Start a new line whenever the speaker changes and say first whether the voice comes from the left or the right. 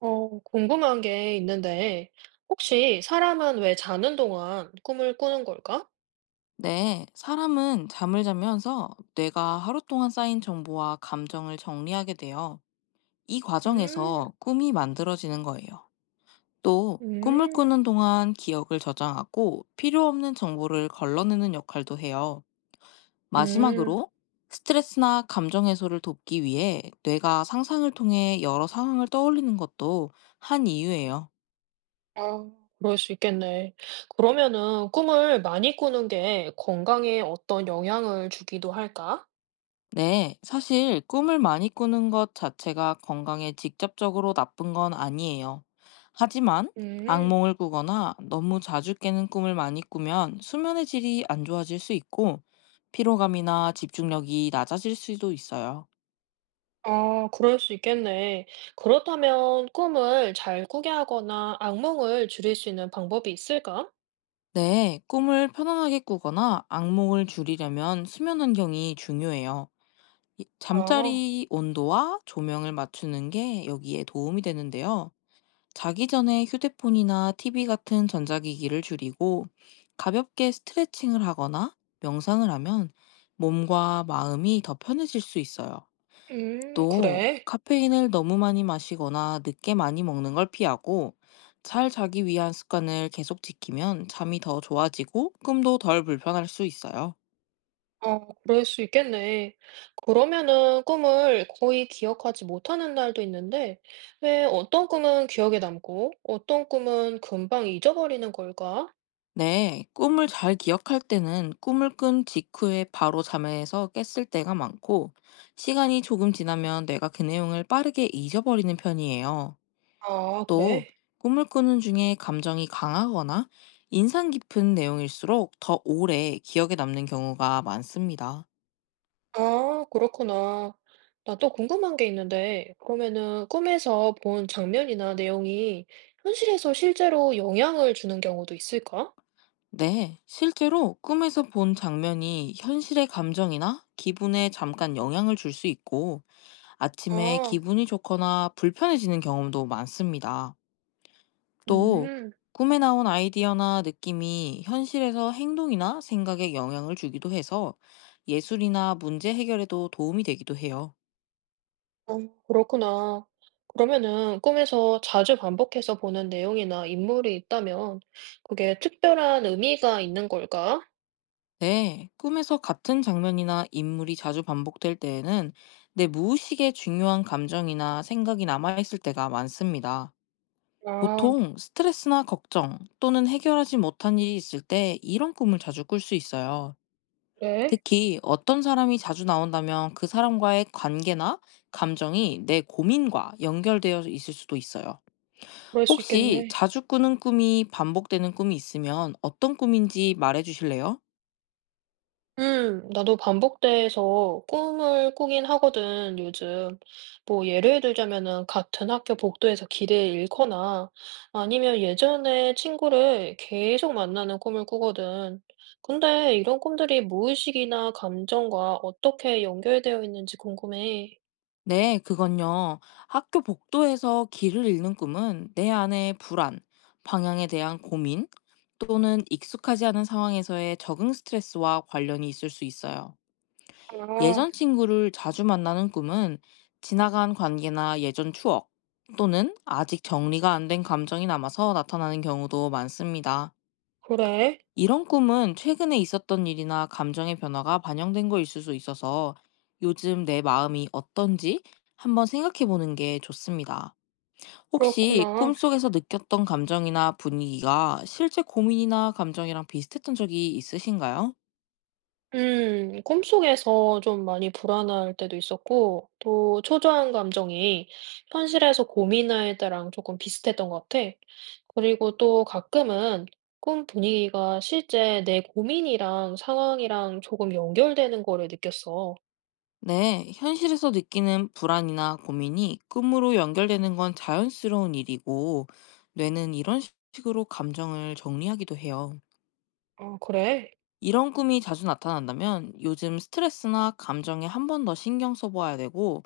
right: 궁금한 게 있는데, 혹시 사람은 왜 자는 동안 꿈을 꾸는 걸까?
left: 네, 사람은 잠을 자면서 뇌가 하루 동안 쌓인 정보와 감정을 정리하게 돼요. 이
right: 음,
left: 과정에서 꿈이 만들어지는 거예요. 또, 꿈을
right: 음,
left: 꾸는 동안 기억을 저장하고 필요 없는 정보를 걸러내는 역할도 해요.
right: 음,
left: 마지막으로, 스트레스나 감정 해소를 돕기 위해 뇌가 상상을 통해 여러 상황을 떠올리는 것도 한 이유예요.
right: 아, 그럴 수 있겠네. 그러면은 꿈을 많이 꾸는 게 건강에 어떤 영향을 주기도 할까?
left: 네, 사실 꿈을 많이 꾸는 것 자체가 건강에 직접적으로 나쁜 건 아니에요. 하지만
right: 음,
left: 악몽을 꾸거나 너무 자주 깨는 꿈을 많이 꾸면 수면의 질이 안 좋아질 수 있고 피로감이나 집중력이 낮아질 수도 있어요.
right: 아, 그럴 수 있겠네. 그렇다면 꿈을 잘 꾸게 하거나 악몽을 줄일 수 있는 방법이 있을까?
left: 네, 꿈을 편안하게 꾸거나 악몽을 줄이려면 수면 환경이 중요해요.
right: 아,
left: 잠자리 온도와 조명을 맞추는 게 여기에 도움이 되는데요. 자기 전에 휴대폰이나 TV 같은 전자기기를 줄이고 가볍게 스트레칭을 하거나 명상을 하면 몸과 마음이 더 편해질 수 있어요. 또
right: 그래.
left: 카페인을 너무 많이 마시거나 늦게 많이 먹는 걸 피하고 잘 자기 위한 습관을 계속 지키면 잠이 더 좋아지고 꿈도 덜 불편할 수 있어요.
right: 어, 그럴 수 있겠네. 그러면은 꿈을 거의 기억하지 못하는 날도 있는데, 왜 어떤 꿈은 기억에 남고, 어떤 꿈은 금방 잊어버리는 걸까?
left: 네, 꿈을 잘 기억할 때는 꿈을 꾼 직후에 바로 잠에서 깼을 때가 많고, 시간이 조금 지나면 뇌가 그 내용을 빠르게 잊어버리는 편이에요.
right: 아,
left: 또,
right: 그래?
left: 꿈을 꾸는 중에 감정이 강하거나 인상 깊은 내용일수록 더 오래 기억에 남는 경우가 많습니다.
right: 아, 그렇구나. 나 또 궁금한 게 있는데, 그러면은 꿈에서 본 장면이나 내용이 현실에서 실제로 영향을 주는 경우도 있을까?
left: 네, 실제로 꿈에서 본 장면이 현실의 감정이나 기분에 잠깐 영향을 줄 수 있고, 아침에
right: 아,
left: 기분이 좋거나 불편해지는 경험도 많습니다. 또
right: 음.
left: 꿈에 나온 아이디어나 느낌이 현실에서 행동이나 생각에 영향을 주기도 해서 예술이나 문제 해결에도 도움이 되기도 해요.
right: 어, 그렇구나. 그러면은 꿈에서 자주 반복해서 보는 내용이나 인물이 있다면 그게 특별한 의미가 있는 걸까?
left: 네, 꿈에서 같은 장면이나 인물이 자주 반복될 때에는 내 무의식에 중요한 감정이나 생각이 남아있을 때가 많습니다.
right: 아,
left: 보통 스트레스나 걱정 또는 해결하지 못한 일이 있을 때 이런 꿈을 자주 꿀 수 있어요.
right: 그래?
left: 특히 어떤 사람이 자주 나온다면 그 사람과의 관계나 감정이 내 고민과 연결되어 있을 수도 있어요.
right: 그럴 수
left: 혹시
right: 있겠네.
left: 자주 꾸는 꿈이 반복되는 꿈이 있으면 어떤 꿈인지 말해 주실래요?
right: 나도 반복돼서 꿈을 꾸긴 하거든, 요즘. 뭐, 예를 들자면은 같은 학교 복도에서 길을 잃거나 아니면 예전에 친구를 계속 만나는 꿈을 꾸거든. 근데 이런 꿈들이 무의식이나 감정과 어떻게 연결되어 있는지 궁금해.
left: 네, 그건요. 학교 복도에서 길을 잃는 꿈은 내 안의 불안, 방향에 대한 고민, 또는 익숙하지 않은 상황에서의 적응 스트레스와 관련이 있을 수 있어요.
right: 아,
left: 예전 친구를 자주 만나는 꿈은 지나간 관계나 예전 추억 또는 아직 정리가 안 된 감정이 남아서 나타나는 경우도 많습니다.
right: 그래?
left: 이런 꿈은 최근에 있었던 일이나 감정의 변화가 반영된 거일 수도 있어서 요즘 내 마음이 어떤지 한번 생각해 보는 게 좋습니다. 혹시
right: 그렇구나.
left: 꿈속에서 느꼈던 감정이나 분위기가 실제 고민이나 감정이랑 비슷했던 적이 있으신가요?
right: 음. 꿈속에서 좀 많이 불안할 때도 있었고 또 초조한 감정이 현실에서 고민할 때랑 조금 비슷했던 것 같아. 그리고 또 가끔은 꿈 분위기가 실제 내 고민이랑 상황이랑 조금 연결되는 거를 느꼈어.
left: 네, 현실에서 느끼는 불안이나 고민이 꿈으로 연결되는 건 자연스러운 일이고, 뇌는 이런 식으로 감정을 정리하기도 해요.
right: 아, 그래?
left: 이런 꿈이 자주 나타난다면 요즘 스트레스나 감정에 한 번 더 신경 써봐야 되고,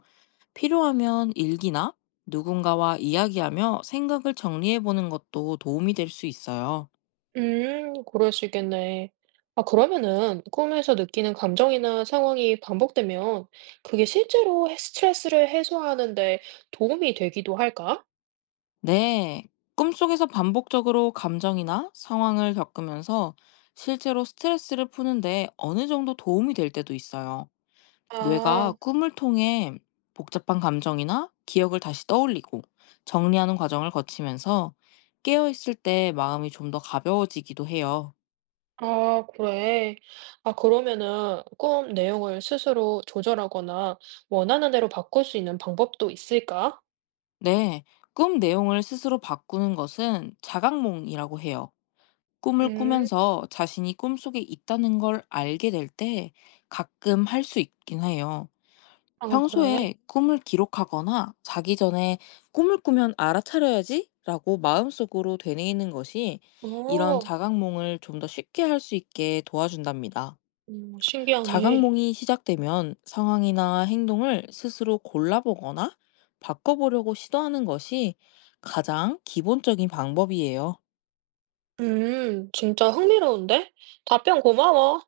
left: 필요하면 일기나 누군가와 이야기하며 생각을 정리해보는 것도 도움이 될 수 있어요.
right: 음. 그럴 수 있겠네. 아, 그러면은 꿈에서 느끼는 감정이나 상황이 반복되면 그게 실제로 스트레스를 해소하는 데 도움이 되기도 할까?
left: 네, 꿈속에서 반복적으로 감정이나 상황을 겪으면서 실제로 스트레스를 푸는데 어느 정도 도움이 될 때도 있어요. 뇌가
right: 아.
left: 꿈을 통해 복잡한 감정이나 기억을 다시 떠올리고 정리하는 과정을 거치면서 깨어있을 때 마음이 좀 더 가벼워지기도 해요.
right: 아, 그래. 아, 그러면은 꿈 내용을 스스로 조절하거나 원하는 대로 바꿀 수 있는 방법도 있을까?
left: 네, 꿈 내용을 스스로 바꾸는 것은 자각몽이라고 해요. 꿈을
right: 음,
left: 꾸면서 자신이 꿈속에 있다는 걸 알게 될 때 가끔 할 수 있긴 해요.
right: 아, 그래.
left: 평소에 꿈을 기록하거나 자기 전에 꿈을 꾸면 알아차려야지 라고 마음속으로 되뇌이는 것이 이런
right: 어,
left: 자각몽을 좀 더 쉽게 할 수 있게 도와준답니다.
right: 신기하네.
left: 자각몽이 시작되면 상황이나 행동을 스스로 골라보거나 바꿔보려고 시도하는 것이 가장 기본적인 방법이에요.
right: 진짜 흥미로운데? 답변 고마워.